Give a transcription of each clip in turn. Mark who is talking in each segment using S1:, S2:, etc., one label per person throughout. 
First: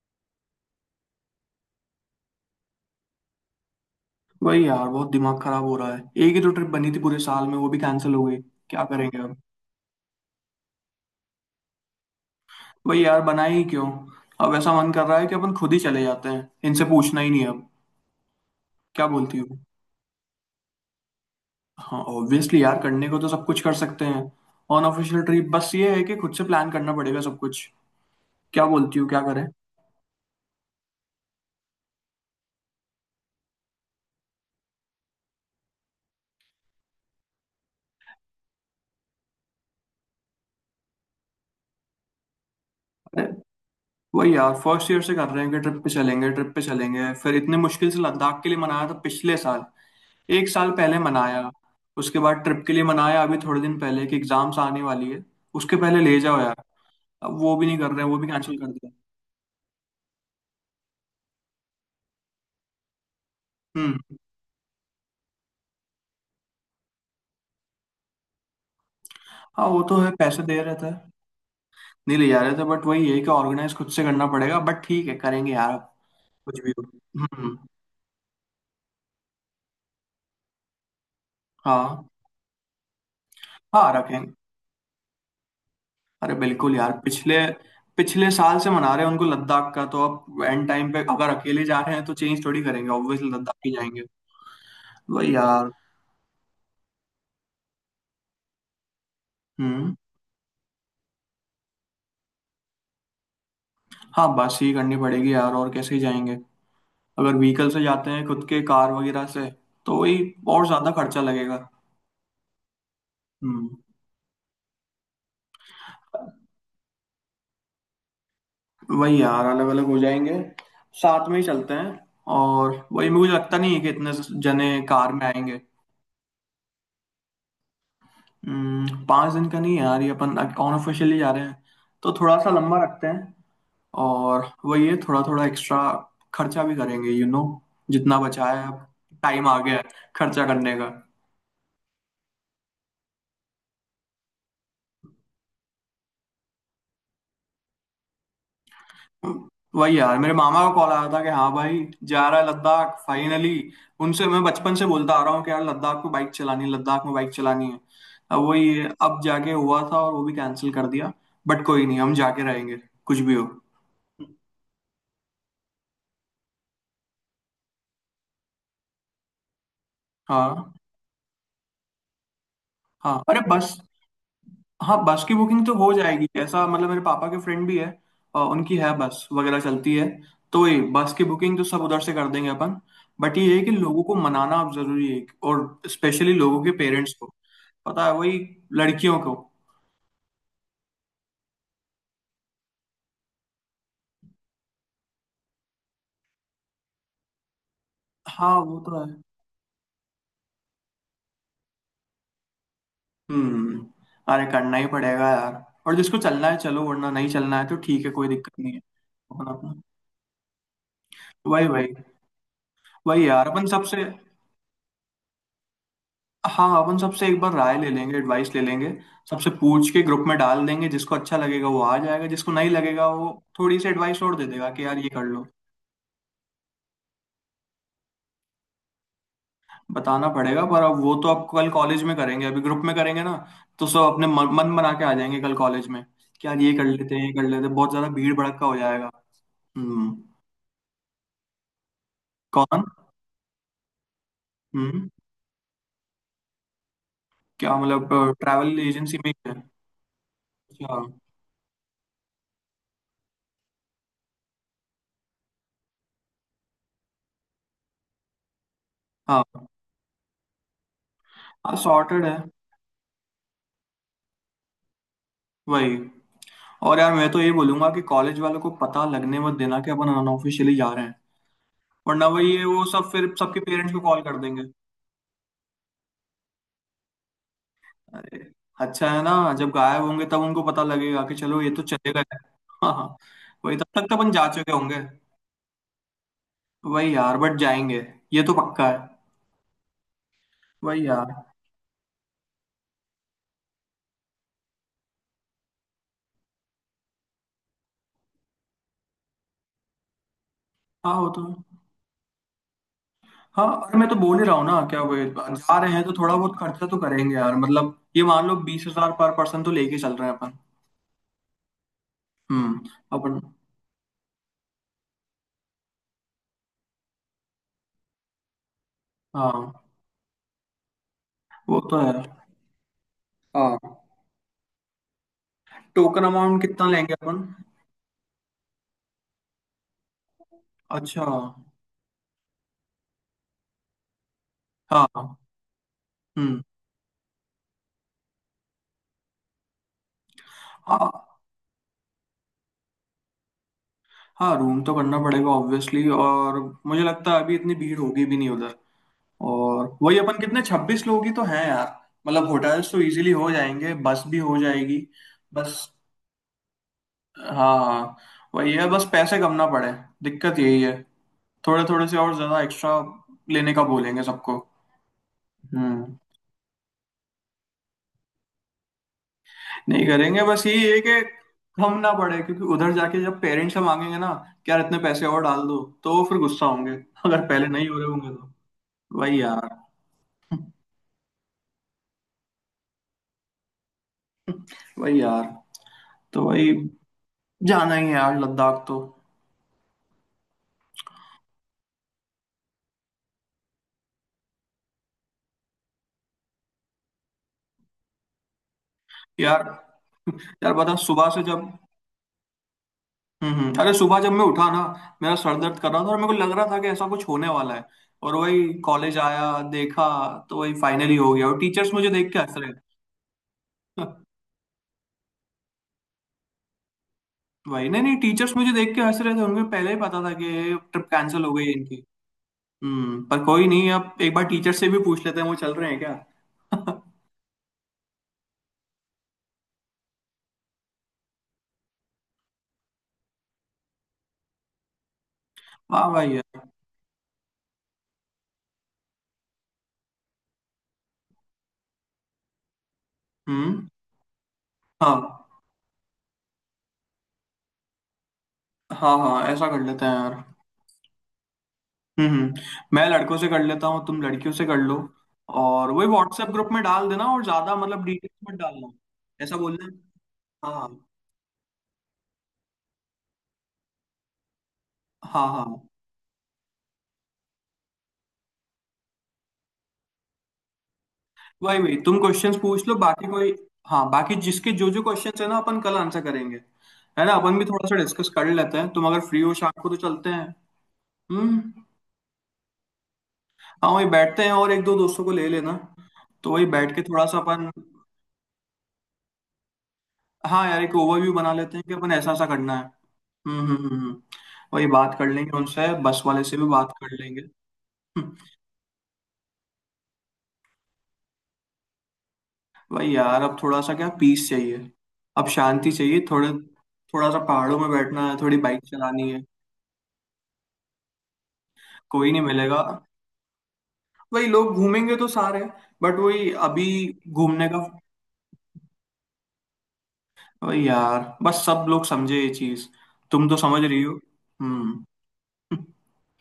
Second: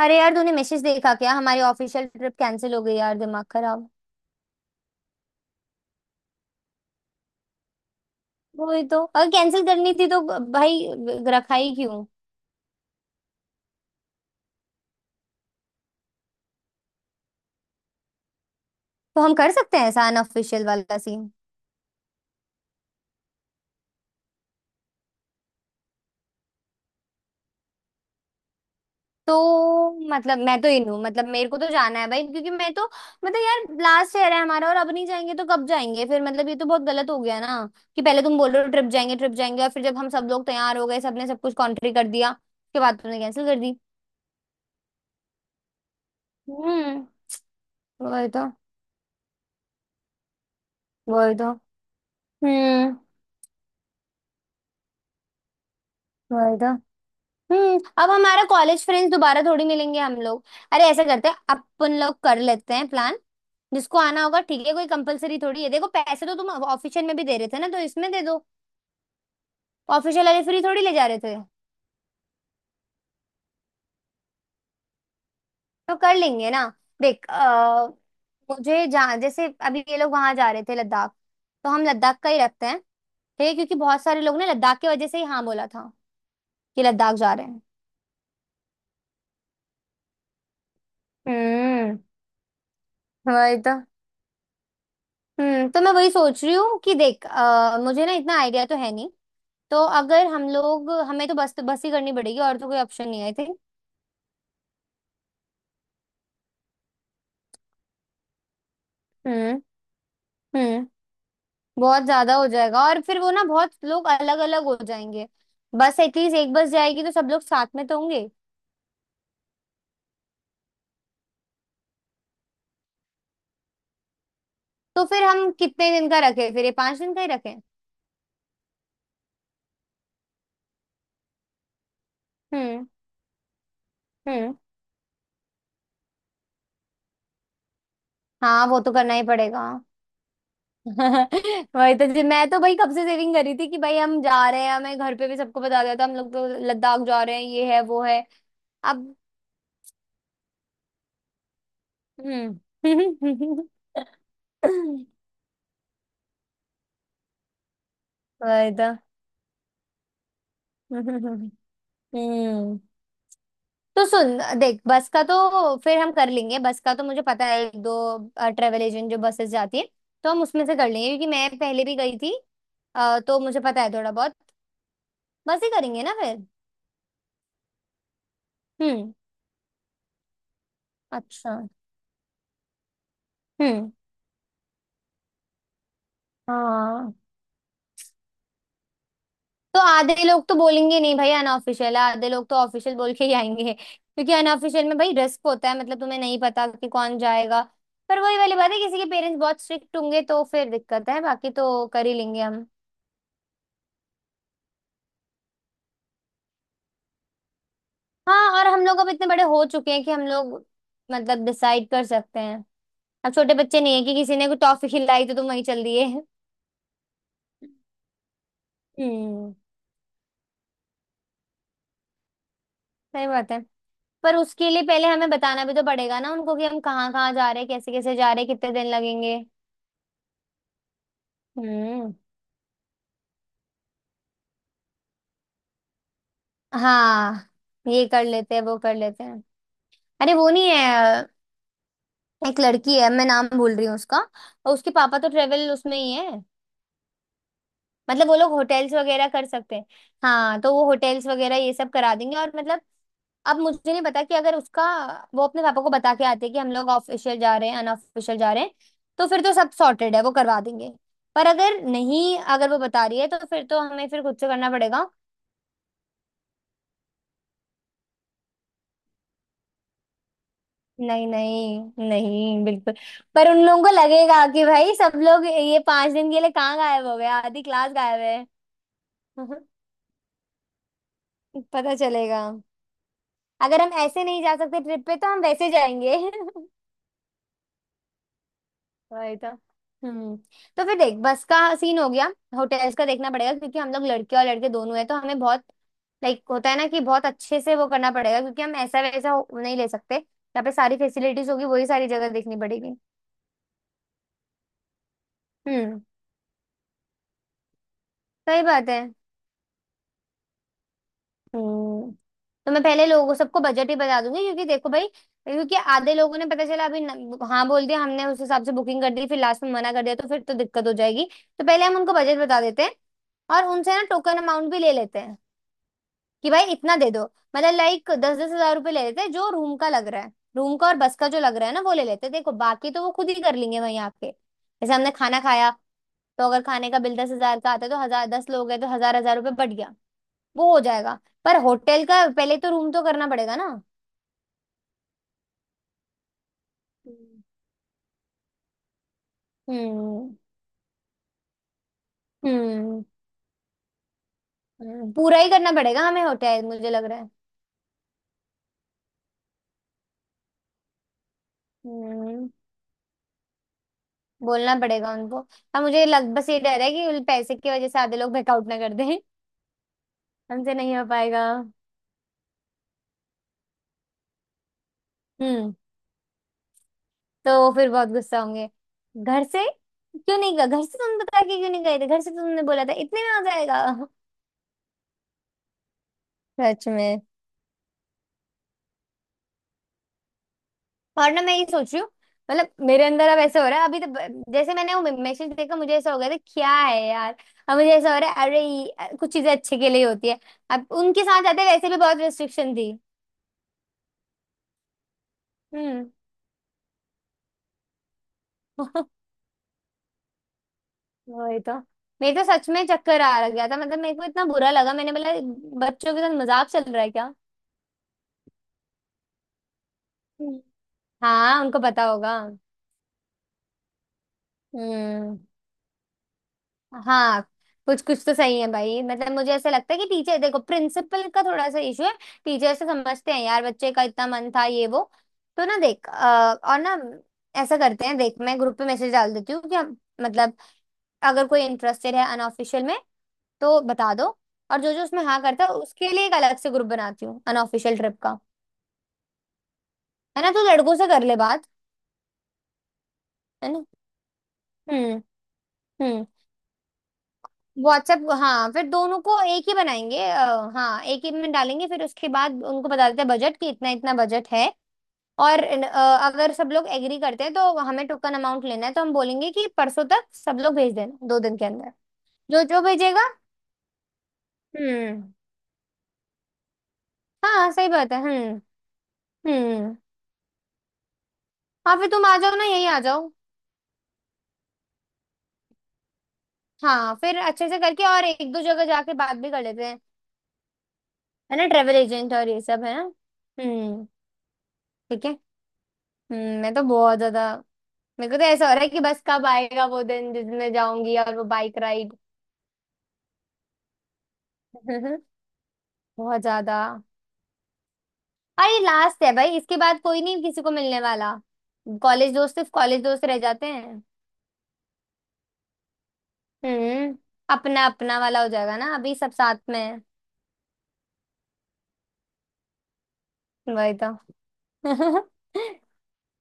S1: अरे यार, तूने मैसेज देखा क्या? हमारी ऑफिशियल ट्रिप कैंसिल हो गई यार, दिमाग खराब।
S2: वही यार बहुत दिमाग खराब हो रहा है। एक ही तो ट्रिप बनी थी पूरे साल में, वो भी कैंसिल हो गई।
S1: वही
S2: क्या
S1: तो,
S2: करेंगे
S1: अगर
S2: अब।
S1: कैंसिल करनी थी तो भाई रखा ही क्यों।
S2: वही यार, बनाए ही क्यों। अब ऐसा मन कर रहा है कि अपन खुद ही चले जाते हैं, इनसे पूछना ही नहीं है अब। क्या
S1: तो हम
S2: बोलती
S1: कर
S2: हो।
S1: सकते हैं ऐसा अनऑफिशियल वाला सीन?
S2: हाँ ऑब्वियसली यार, करने को तो सब कुछ कर सकते हैं। अनऑफिशियल ट्रिप बस ये है कि खुद से प्लान करना पड़ेगा सब कुछ। क्या बोलती हो, क्या करें।
S1: तो, मतलब मैं तो इन हूँ, मतलब मेरे को तो जाना है भाई, क्योंकि मैं तो। मतलब यार लास्ट ईयर है हमारा, और अब नहीं जाएंगे तो कब जाएंगे फिर, मतलब ये तो बहुत गलत हो गया ना। कि पहले तुम बोल रहे हो ट्रिप जाएंगे ट्रिप जाएंगे, और फिर जब हम सब लोग तैयार हो गए, सबने सब कुछ कॉन्ट्री कर दिया, उसके बाद तुमने
S2: अरे
S1: कैंसिल कर दी।
S2: वही यार, फर्स्ट ईयर से कर रहे हैं कि ट्रिप पे चलेंगे ट्रिप पे
S1: हम्म।
S2: चलेंगे। फिर इतने मुश्किल से
S1: वही
S2: लद्दाख
S1: तो।
S2: के लिए मनाया था पिछले साल। एक साल पहले
S1: वही
S2: मनाया,
S1: तो।
S2: उसके बाद ट्रिप के लिए
S1: हम्म।
S2: मनाया अभी थोड़े दिन पहले कि एग्जाम्स आने वाली है, उसके पहले ले जाओ यार।
S1: वही तो।
S2: अब वो भी नहीं कर रहे हैं,
S1: अब
S2: वो भी
S1: हमारा
S2: कैंसिल कर
S1: कॉलेज
S2: दिया।
S1: फ्रेंड्स दोबारा थोड़ी मिलेंगे हम लोग। अरे ऐसा करते हैं, अपन लोग कर लेते हैं प्लान।
S2: हम्म।
S1: जिसको आना होगा ठीक है, कोई कंपलसरी थोड़ी है, देखो पैसे तो तुम ऑफिशियल में भी दे रहे थे ना, तो इसमें दे दो।
S2: हाँ वो तो है,
S1: ऑफिशियल वाले
S2: पैसे
S1: फ्री
S2: दे रहे
S1: थोड़ी
S2: थे।
S1: ले जा रहे थे।
S2: नहीं ले जा रहे थे, बट वही है कि ऑर्गेनाइज खुद से करना पड़ेगा। बट ठीक है, करेंगे यार अब।
S1: तो कर लेंगे
S2: कुछ
S1: ना।
S2: भी हो।
S1: देख
S2: हम्म।
S1: मुझे जहाँ, जैसे अभी ये लोग वहां जा रहे थे लद्दाख, तो हम
S2: हाँ।
S1: लद्दाख का ही रखते हैं ठीक है, क्योंकि
S2: हाँ
S1: बहुत सारे
S2: रखेंगे।
S1: लोग ने लद्दाख की वजह से ही हाँ बोला था,
S2: अरे बिल्कुल
S1: कि
S2: यार,
S1: लद्दाख जा
S2: पिछले
S1: रहे हैं।
S2: पिछले साल से मना रहे हैं उनको लद्दाख का। तो अब एंड टाइम पे अगर अकेले जा रहे
S1: हम्म।
S2: हैं तो चेंज थोड़ी करेंगे, ऑब्वियसली लद्दाख
S1: वही
S2: ही
S1: तो।
S2: जाएंगे। वही यार।
S1: तो मैं वही सोच रही हूँ कि देख मुझे ना इतना आइडिया तो है नहीं। तो
S2: हम्म।
S1: अगर हम लोग, हमें तो बस बस ही करनी पड़ेगी, और तो कोई ऑप्शन नहीं है आई थिंक।
S2: हाँ बस ही करनी पड़ेगी यार, और कैसे ही जाएंगे। अगर व्हीकल से जाते हैं, खुद के कार वगैरह से,
S1: हम्म।
S2: तो वही, और
S1: हम्म।
S2: ज्यादा खर्चा लगेगा।
S1: बहुत ज्यादा हो जाएगा, और फिर वो ना बहुत
S2: हम्म।
S1: लोग अलग अलग हो जाएंगे। बस एटलीस्ट एक बस जाएगी तो सब लोग साथ में तो होंगे।
S2: वही यार, अलग अलग हो जाएंगे। साथ में ही चलते हैं। और वही, मुझे लगता नहीं है कि इतने जने
S1: तो
S2: कार
S1: फिर
S2: में
S1: हम
S2: आएंगे।
S1: कितने दिन का रखें? फिर ये 5 दिन का ही रखें?
S2: 5 दिन का नहीं है यार, ये अपन अनऑफिशियली जा रहे हैं तो थोड़ा सा लंबा
S1: हम्म।
S2: रखते हैं। और
S1: हम्म।
S2: वही है, थोड़ा थोड़ा एक्स्ट्रा खर्चा भी करेंगे जितना बचा
S1: हाँ
S2: है
S1: वो
S2: अब,
S1: तो करना ही
S2: टाइम आ
S1: पड़ेगा।
S2: गया है खर्चा करने का।
S1: वही तो जी, मैं तो भाई कब से सेविंग करी थी कि भाई हम जा रहे हैं, हमें घर पे भी सबको बता दिया था हम लोग तो लद्दाख जा रहे हैं, ये है वो है। अब।
S2: वही यार, मेरे मामा का कॉल आया था कि हाँ भाई जा रहा है लद्दाख फाइनली।
S1: हम्म।
S2: उनसे मैं बचपन से बोलता आ रहा हूँ कि यार लद्दाख में बाइक चलानी है, लद्दाख में बाइक चलानी है। अब वही
S1: वही
S2: है,
S1: तो।
S2: अब जाके हुआ था और वो भी कैंसिल कर दिया।
S1: हम्म
S2: बट कोई नहीं, हम जाके रहेंगे, कुछ भी हो।
S1: तो सुन देख, बस का तो फिर हम कर लेंगे, बस का तो मुझे पता है, एक दो ट्रेवल एजेंट जो बसेस जाती है, तो हम उसमें
S2: हाँ।
S1: से कर लेंगे क्योंकि मैं पहले भी गई थी।
S2: हाँ
S1: तो
S2: अरे
S1: मुझे
S2: बस,
S1: पता है थोड़ा बहुत।
S2: हाँ बस की
S1: बस
S2: बुकिंग
S1: ही
S2: तो हो
S1: करेंगे ना
S2: जाएगी,
S1: फिर?
S2: ऐसा मतलब मेरे पापा के फ्रेंड भी है। उनकी है,
S1: हम्म।
S2: बस वगैरह चलती है। तो ये बस की बुकिंग
S1: अच्छा।
S2: तो सब उधर से कर देंगे अपन। बट ये है कि
S1: हम्म।
S2: लोगों को मनाना अब जरूरी है, और स्पेशली लोगों के
S1: हाँ।
S2: पेरेंट्स को। पता है वही, लड़कियों को।
S1: तो आधे लोग तो बोलेंगे नहीं भाई, अनऑफिशियल है, आधे लोग तो ऑफिशियल बोल के ही आएंगे, क्योंकि अनऑफिशियल में भाई रिस्क होता है, मतलब तुम्हें नहीं पता कि कौन जाएगा। पर वही वाली
S2: हाँ
S1: बात है,
S2: वो
S1: किसी
S2: तो
S1: के
S2: है।
S1: पेरेंट्स बहुत स्ट्रिक्ट होंगे तो फिर दिक्कत है, बाकी तो कर ही लेंगे हम।
S2: हम्म। अरे करना ही पड़ेगा यार। और जिसको चलना है चलो, वरना नहीं चलना है तो ठीक है, कोई
S1: हाँ,
S2: दिक्कत
S1: और
S2: नहीं है।
S1: हम लोग अब इतने बड़े
S2: अपना
S1: हो
S2: अपना।
S1: चुके हैं कि हम लोग मतलब
S2: वही
S1: डिसाइड
S2: वही।
S1: कर सकते हैं।
S2: वही
S1: अब
S2: यार,
S1: छोटे
S2: अपन
S1: बच्चे नहीं
S2: सबसे,
S1: है कि किसी ने कोई टॉफी खिलाई तो तुम वहीं चल दिए।
S2: हाँ अपन सबसे एक बार राय ले लेंगे, एडवाइस ले लेंगे। सबसे
S1: हम्म।
S2: पूछ के ग्रुप में डाल देंगे, जिसको अच्छा लगेगा वो आ जाएगा, जिसको नहीं लगेगा
S1: सही
S2: वो
S1: बात है।
S2: थोड़ी सी एडवाइस और
S1: पर
S2: दे देगा
S1: उसके लिए
S2: कि यार
S1: पहले
S2: ये कर
S1: हमें
S2: लो।
S1: बताना भी तो पड़ेगा ना उनको, कि हम कहाँ कहाँ जा रहे हैं, कैसे कैसे जा रहे हैं, कितने दिन लगेंगे।
S2: बताना पड़ेगा, पर अब वो तो अब कल कॉलेज
S1: हम्म।
S2: में करेंगे, अभी ग्रुप में करेंगे ना। तो सब अपने मन बना के आ जाएंगे कल कॉलेज में कि यार ये कर लेते हैं, ये कर
S1: हाँ,
S2: लेते हैं। बहुत
S1: ये
S2: ज्यादा
S1: कर
S2: भीड़
S1: लेते
S2: भड़क
S1: हैं,
S2: का हो
S1: वो कर
S2: जाएगा।
S1: लेते हैं।
S2: हम्म।
S1: अरे वो नहीं है, एक
S2: कौन।
S1: लड़की है, मैं नाम भूल रही हूँ उसका, और उसके
S2: हम्म।
S1: पापा तो ट्रेवल उसमें ही है।
S2: क्या मतलब,
S1: मतलब वो लोग
S2: ट्रैवल
S1: होटेल्स
S2: एजेंसी
S1: वगैरह
S2: में ही
S1: कर
S2: है।
S1: सकते हैं। हाँ, तो वो
S2: अच्छा।
S1: होटेल्स वगैरह ये सब करा देंगे, और मतलब। अब मुझे नहीं पता कि अगर उसका, वो अपने पापा को बता के आते हैं कि हम लोग ऑफिशियल जा रहे हैं, अनऑफिशियल जा रहे हैं, तो फिर तो
S2: हाँ।
S1: सब सॉर्टेड है, वो करवा देंगे। पर
S2: हाँ
S1: अगर
S2: सॉर्टेड
S1: नहीं,
S2: है।
S1: अगर वो बता रही है तो फिर तो हमें फिर खुद से करना पड़ेगा।
S2: वही। और यार मैं तो ये बोलूंगा कि कॉलेज वालों को पता लगने मत देना कि अपन अनऑफिशियली जा रहे हैं,
S1: नहीं नहीं
S2: वरना वही
S1: नहीं,
S2: है, वो
S1: बिल्कुल।
S2: सब फिर
S1: पर उन
S2: सबके
S1: लोगों को
S2: पेरेंट्स को कॉल कर
S1: लगेगा
S2: देंगे।
S1: कि भाई सब लोग ये 5 दिन के लिए कहाँ गायब हो गया, आधी क्लास गायब
S2: अरे
S1: है।
S2: अच्छा है ना, जब गायब होंगे तब उनको पता लगेगा कि चलो ये तो
S1: पता
S2: चले गए।
S1: चलेगा।
S2: हाँ हाँ। वही,
S1: अगर
S2: तब
S1: हम
S2: तक तो
S1: ऐसे
S2: अपन
S1: नहीं
S2: जा
S1: जा
S2: चुके
S1: सकते
S2: होंगे।
S1: ट्रिप पे तो हम वैसे जाएंगे।
S2: वही यार, बट जाएंगे, ये तो पक्का है।
S1: वही तो। हम्म तो फिर
S2: वही
S1: देख,
S2: यार।
S1: बस का सीन हो गया। होटल्स का देखना पड़ेगा क्योंकि हम लोग लड़के और लड़के दोनों हैं, तो हमें बहुत लाइक होता है ना, कि बहुत अच्छे से वो करना पड़ेगा क्योंकि हम ऐसा वैसा नहीं ले सकते। यहाँ पे सारी
S2: हाँ वो तो।
S1: फैसिलिटीज होगी, वही सारी जगह देखनी पड़ेगी।
S2: हाँ अरे मैं तो बोल ही रहा हूँ ना क्या, वही, जा रहे
S1: हम्म।
S2: हैं तो थोड़ा बहुत खर्चा तो करेंगे यार। मतलब ये मान लो
S1: सही
S2: बीस
S1: बात है।
S2: हजार पर पर्सन तो लेके चल रहे हैं अपन।
S1: हम्म तो मैं
S2: हम्म।
S1: पहले लोगों
S2: अपन।
S1: सबको बजट ही बता दूंगी, क्योंकि देखो भाई, क्योंकि आधे लोगों ने पता चला अभी हाँ बोल दिया, हमने उस हिसाब से बुकिंग कर दी, फिर लास्ट में
S2: हाँ
S1: मना कर दिया तो फिर तो दिक्कत हो जाएगी। तो
S2: वो
S1: पहले हम
S2: तो
S1: उनको
S2: है।
S1: बजट बता देते हैं, और
S2: हाँ
S1: उनसे ना टोकन अमाउंट भी ले लेते हैं,
S2: टोकन
S1: कि
S2: अमाउंट
S1: भाई
S2: कितना
S1: इतना दे
S2: लेंगे
S1: दो।
S2: अपन।
S1: मतलब लाइक दस दस हजार रुपये ले लेते हैं, जो रूम का लग रहा है, रूम का और बस
S2: अच्छा।
S1: का जो लग रहा है ना वो ले लेते हैं, देखो बाकी तो वो खुद ही कर लेंगे वहीं आके जैसे हमने
S2: हाँ।
S1: खाना खाया। तो
S2: हम्म।
S1: अगर खाने का बिल 10 हज़ार का आता है तो हजार, 10 लोग हैं तो हजार हजार रुपये बढ़ गया, वो हो जाएगा।
S2: हाँ।
S1: पर होटल का पहले तो रूम तो करना पड़ेगा ना।
S2: हाँ रूम तो करना पड़ेगा ऑब्वियसली। और मुझे लगता
S1: हम्म।
S2: है अभी इतनी भीड़ होगी भी नहीं उधर। और वही अपन कितने, 26 लोग ही तो हैं यार। मतलब होटल्स तो
S1: हम्म।
S2: इजीली हो जाएंगे, बस भी हो जाएगी।
S1: पूरा ही करना
S2: बस।
S1: पड़ेगा हमें होटल मुझे लग रहा है।
S2: हाँ हाँ। वही है, बस पैसे कम ना पड़े, दिक्कत यही है। थोड़े थोड़े से और
S1: हम्म
S2: ज्यादा एक्स्ट्रा लेने का बोलेंगे सबको।
S1: बोलना पड़ेगा उनको। हाँ मुझे
S2: हम्म।
S1: लग, बस ये डर है कि उन पैसे की वजह से आधे लोग बैकआउट ना कर दें।
S2: नहीं करेंगे, बस
S1: हमसे
S2: ये
S1: नहीं
S2: है
S1: हो पाएगा।
S2: कि हम ना पड़े, क्योंकि उधर जाके जब पेरेंट्स से मांगेंगे ना कि यार इतने पैसे और डाल
S1: हम्म
S2: दो, तो वो फिर गुस्सा होंगे, अगर पहले
S1: तो
S2: नहीं
S1: फिर
S2: हो रहे
S1: बहुत
S2: होंगे
S1: गुस्सा
S2: तो।
S1: होंगे
S2: वही
S1: घर से,
S2: यार।
S1: क्यों नहीं गए घर से, तुम बता के क्यों नहीं गए थे घर से, तो तुमने बोला था इतने में हो जाएगा।
S2: वही यार, तो वही,
S1: सच में।
S2: जाना ही है यार लद्दाख तो।
S1: और ना, मैं ये सोच रही हूँ, मतलब मेरे अंदर अब ऐसा हो रहा है, अभी तो जैसे मैंने वो मैसेज देखा मुझे ऐसा हो गया था, क्या है यार। अब मुझे ऐसा हो रहा है, अरे कुछ चीजें
S2: यार,
S1: अच्छे के लिए ही होती है।
S2: यार
S1: अब
S2: बता,
S1: उनके
S2: सुबह
S1: साथ
S2: से
S1: जाते
S2: जब,
S1: वैसे भी बहुत रेस्ट्रिक्शन थी।
S2: अरे सुबह जब मैं उठा ना, मेरा सर दर्द कर रहा था
S1: हम्म।
S2: और मेरे को लग रहा था कि ऐसा कुछ होने वाला है। और वही कॉलेज आया, देखा, तो वही फाइनली हो गया।
S1: वही
S2: और
S1: तो।
S2: टीचर्स मुझे देख
S1: मेरे
S2: के
S1: तो
S2: हंस
S1: सच
S2: रहे
S1: में चक्कर आ गया था, मतलब
S2: हैं।
S1: मेरे को इतना बुरा लगा, मैंने बोला बच्चों के साथ मजाक चल रहा है क्या।
S2: वही नहीं नहीं, टीचर्स मुझे देख के हंस रहे थे, उनको पहले ही पता था कि
S1: हम्म।
S2: ट्रिप कैंसिल हो
S1: हाँ,
S2: गई है
S1: उनको
S2: इनकी।
S1: पता होगा।
S2: हम्म, पर कोई नहीं, अब एक बार टीचर से भी पूछ
S1: हम्म।
S2: लेते हैं वो चल रहे हैं क्या।
S1: हाँ, कुछ कुछ तो सही है भाई, मतलब मुझे ऐसा लगता है कि टीचर, देखो प्रिंसिपल का थोड़ा सा इशू है, टीचर से समझते हैं यार, बच्चे का इतना मन था, ये वो। तो ना, देख
S2: वाह भाई यार।
S1: और ना, ऐसा करते हैं देख, मैं ग्रुप पे मैसेज डाल देती हूँ कि हम मतलब, अगर कोई इंटरेस्टेड है अनऑफिशियल में तो
S2: हम्म।
S1: बता दो, और जो जो
S2: हाँ।
S1: उसमें हाँ करता है उसके लिए एक अलग से ग्रुप बनाती हूँ, अनऑफिशियल ट्रिप का।
S2: हाँ हाँ ऐसा कर लेते हैं
S1: है
S2: यार।
S1: ना, तो लड़कों से कर ले बात।
S2: हम्म हम्म, मैं लड़कों से कर
S1: है ना।
S2: लेता हूँ, तुम लड़कियों से कर लो।
S1: हम्म।
S2: और वही
S1: हम्म
S2: व्हाट्सएप ग्रुप में डाल देना, और ज्यादा मतलब
S1: व्हाट्सएप।
S2: डिटेल्स मत
S1: हाँ फिर
S2: डालना,
S1: दोनों को
S2: ऐसा
S1: एक ही बनाएंगे,
S2: बोलना। हाँ।
S1: हाँ एक ही में डालेंगे फिर उसके बाद उनको बता देते हैं बजट, कि इतना इतना बजट है।
S2: हाँ
S1: और
S2: हाँ।
S1: अगर सब लोग एग्री करते हैं तो हमें टोकन अमाउंट लेना है, तो हम बोलेंगे कि परसों तक सब लोग भेज देना, 2 दिन के
S2: वही
S1: अंदर,
S2: वही, तुम क्वेश्चंस
S1: जो जो
S2: पूछ लो, बाकी
S1: भेजेगा।
S2: कोई, हाँ बाकी जिसके जो जो
S1: हम्म।
S2: क्वेश्चंस है ना अपन कल आंसर करेंगे। है ना, अपन भी
S1: हाँ
S2: थोड़ा
S1: सही
S2: सा
S1: बात है।
S2: डिस्कस कर
S1: हम्म।
S2: लेते हैं, तुम अगर फ्री हो शाम को तो
S1: हम्म।
S2: चलते हैं। हम्म।
S1: हाँ फिर तुम आ जाओ ना, यही आ जाओ।
S2: हाँ वही बैठते हैं, और एक दो दोस्तों को ले लेना, तो वही बैठ के
S1: हाँ
S2: थोड़ा
S1: फिर
S2: सा
S1: अच्छे
S2: अपन,
S1: से करके और एक दो जगह जाके बात भी कर लेते हैं।
S2: हाँ यार एक ओवरव्यू बना
S1: है ना,
S2: लेते हैं कि
S1: ट्रेवल
S2: अपन ऐसा
S1: एजेंट
S2: ऐसा
S1: और ये
S2: करना है।
S1: सब, है ना।
S2: हम्म हम्म हम्म
S1: हम्म।
S2: हम्म। वही, बात
S1: ठीक
S2: कर
S1: है।
S2: लेंगे उनसे, बस वाले से भी
S1: मैं तो
S2: बात कर
S1: बहुत
S2: लेंगे।
S1: ज्यादा। मेरे
S2: हम्म,
S1: को तो ऐसा हो रहा है कि बस कब आएगा वो दिन जिसमें जाऊंगी, और वो बाइक राइड।
S2: वही यार, अब थोड़ा सा क्या, पीस चाहिए, अब शांति चाहिए
S1: बहुत
S2: थोड़े,
S1: ज्यादा।
S2: थोड़ा सा पहाड़ों में बैठना है, थोड़ी
S1: और ये
S2: बाइक
S1: लास्ट
S2: चलानी
S1: है
S2: है।
S1: भाई, इसके बाद कोई नहीं किसी को मिलने वाला।
S2: कोई
S1: कॉलेज
S2: नहीं
S1: दोस्त सिर्फ
S2: मिलेगा,
S1: कॉलेज दोस्त रह जाते हैं।
S2: वही लोग घूमेंगे तो सारे, बट वही अभी
S1: हम्म
S2: घूमने
S1: अपना
S2: का।
S1: अपना वाला हो जाएगा ना, अभी सब साथ में है।
S2: वही यार, बस सब लोग समझे ये चीज, तुम तो समझ
S1: वही
S2: रही
S1: तो।
S2: हो। हम्म।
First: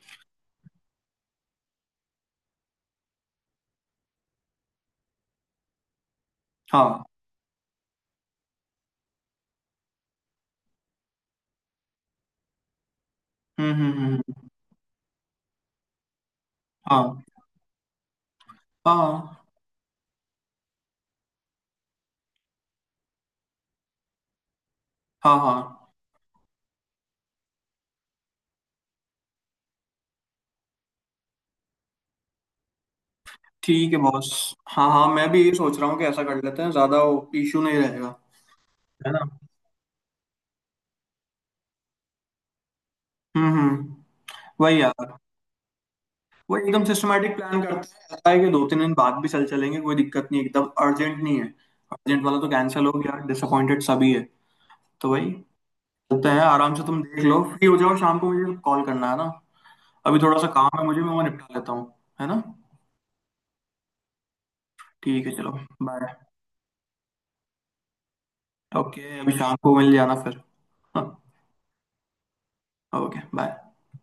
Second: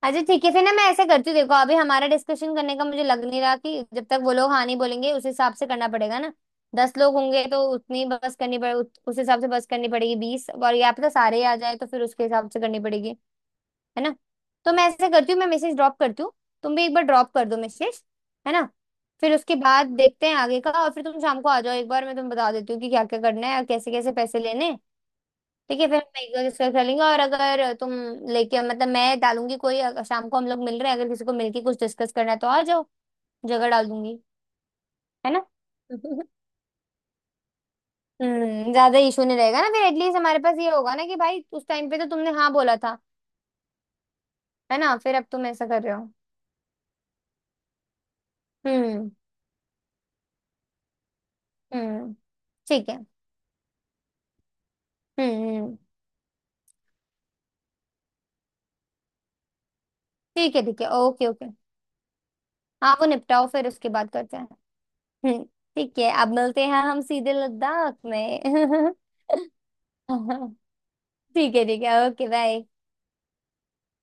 S1: अच्छा ठीक है, फिर ना मैं ऐसे करती हूँ, देखो अभी हमारा डिस्कशन करने का मुझे लग नहीं रहा, कि जब तक वो लोग हाँ नहीं बोलेंगे, उस हिसाब से करना पड़ेगा ना। दस
S2: हाँ।
S1: लोग होंगे तो उतनी बस करनी पड़े, उस हिसाब से बस करनी पड़ेगी, 20, और या फिर सारे ही आ जाए तो फिर उसके हिसाब से करनी पड़ेगी।
S2: हम्म हम्म
S1: है
S2: हम्म,
S1: ना,
S2: हम्म,
S1: तो मैं ऐसे करती हूँ, मैं मैसेज ड्रॉप करती हूँ, तुम भी एक बार
S2: हाँ
S1: ड्रॉप कर दो मैसेज। है ना, फिर
S2: हाँ
S1: उसके बाद देखते हैं आगे का, और फिर तुम शाम को आ जाओ एक बार, मैं तुम्हें बता देती हूँ कि क्या क्या करना है और कैसे कैसे पैसे लेने हैं।
S2: हाँ। हाँ
S1: ठीक है, फिर हम एक बार डिस्कस कर लेंगे, और अगर तुम लेके मतलब मैं डालूंगी कोई, अगर शाम को हम लोग मिल रहे हैं, अगर किसी को मिलके कुछ डिस्कस करना है तो आ जाओ, जगह डाल
S2: ठीक है
S1: दूंगी।
S2: बॉस। हाँ हाँ मैं
S1: है
S2: भी
S1: ना।
S2: ये सोच रहा हूँ कि ऐसा कर लेते हैं, ज्यादा इशू नहीं रहेगा।
S1: ज्यादा
S2: है
S1: इशू
S2: ना।
S1: नहीं रहेगा ना फिर, एटलीस्ट हमारे पास ये होगा ना कि भाई उस टाइम पे तो तुमने हाँ बोला था,
S2: हम्म।
S1: है
S2: वही
S1: ना, फिर
S2: यार।
S1: अब तुम ऐसा कर रहे हो।
S2: वही, एकदम सिस्टमेटिक प्लान करते हैं। ऐसा है कि 2-3 दिन
S1: हम्म।
S2: बाद भी चल चलेंगे, कोई दिक्कत नहीं, एकदम अर्जेंट नहीं है।
S1: हम्म।
S2: अर्जेंट वाला तो कैंसिल
S1: ठीक
S2: हो
S1: है।
S2: गया, डिसअपॉइंटेड सभी है। तो
S1: हम्म।
S2: वही,
S1: हम्म,
S2: होता है। आराम से तुम देख लो, फ्री हो जाओ शाम को, मुझे कॉल करना है ना। अभी थोड़ा सा काम
S1: ठीक
S2: है
S1: है
S2: मुझे, मैं वो
S1: ओके ओके।
S2: निपटा लेता हूँ। है ना,
S1: हाँ वो निपटाओ, फिर उसके बाद करते हैं।
S2: ठीक है
S1: हम्म।
S2: चलो।
S1: ठीक है,
S2: बाय।
S1: अब मिलते हैं हम सीधे लद्दाख में।
S2: ओके अभी शाम को मिल जाना फिर। हाँ।
S1: ठीक है ओके बाय।
S2: Okay bye.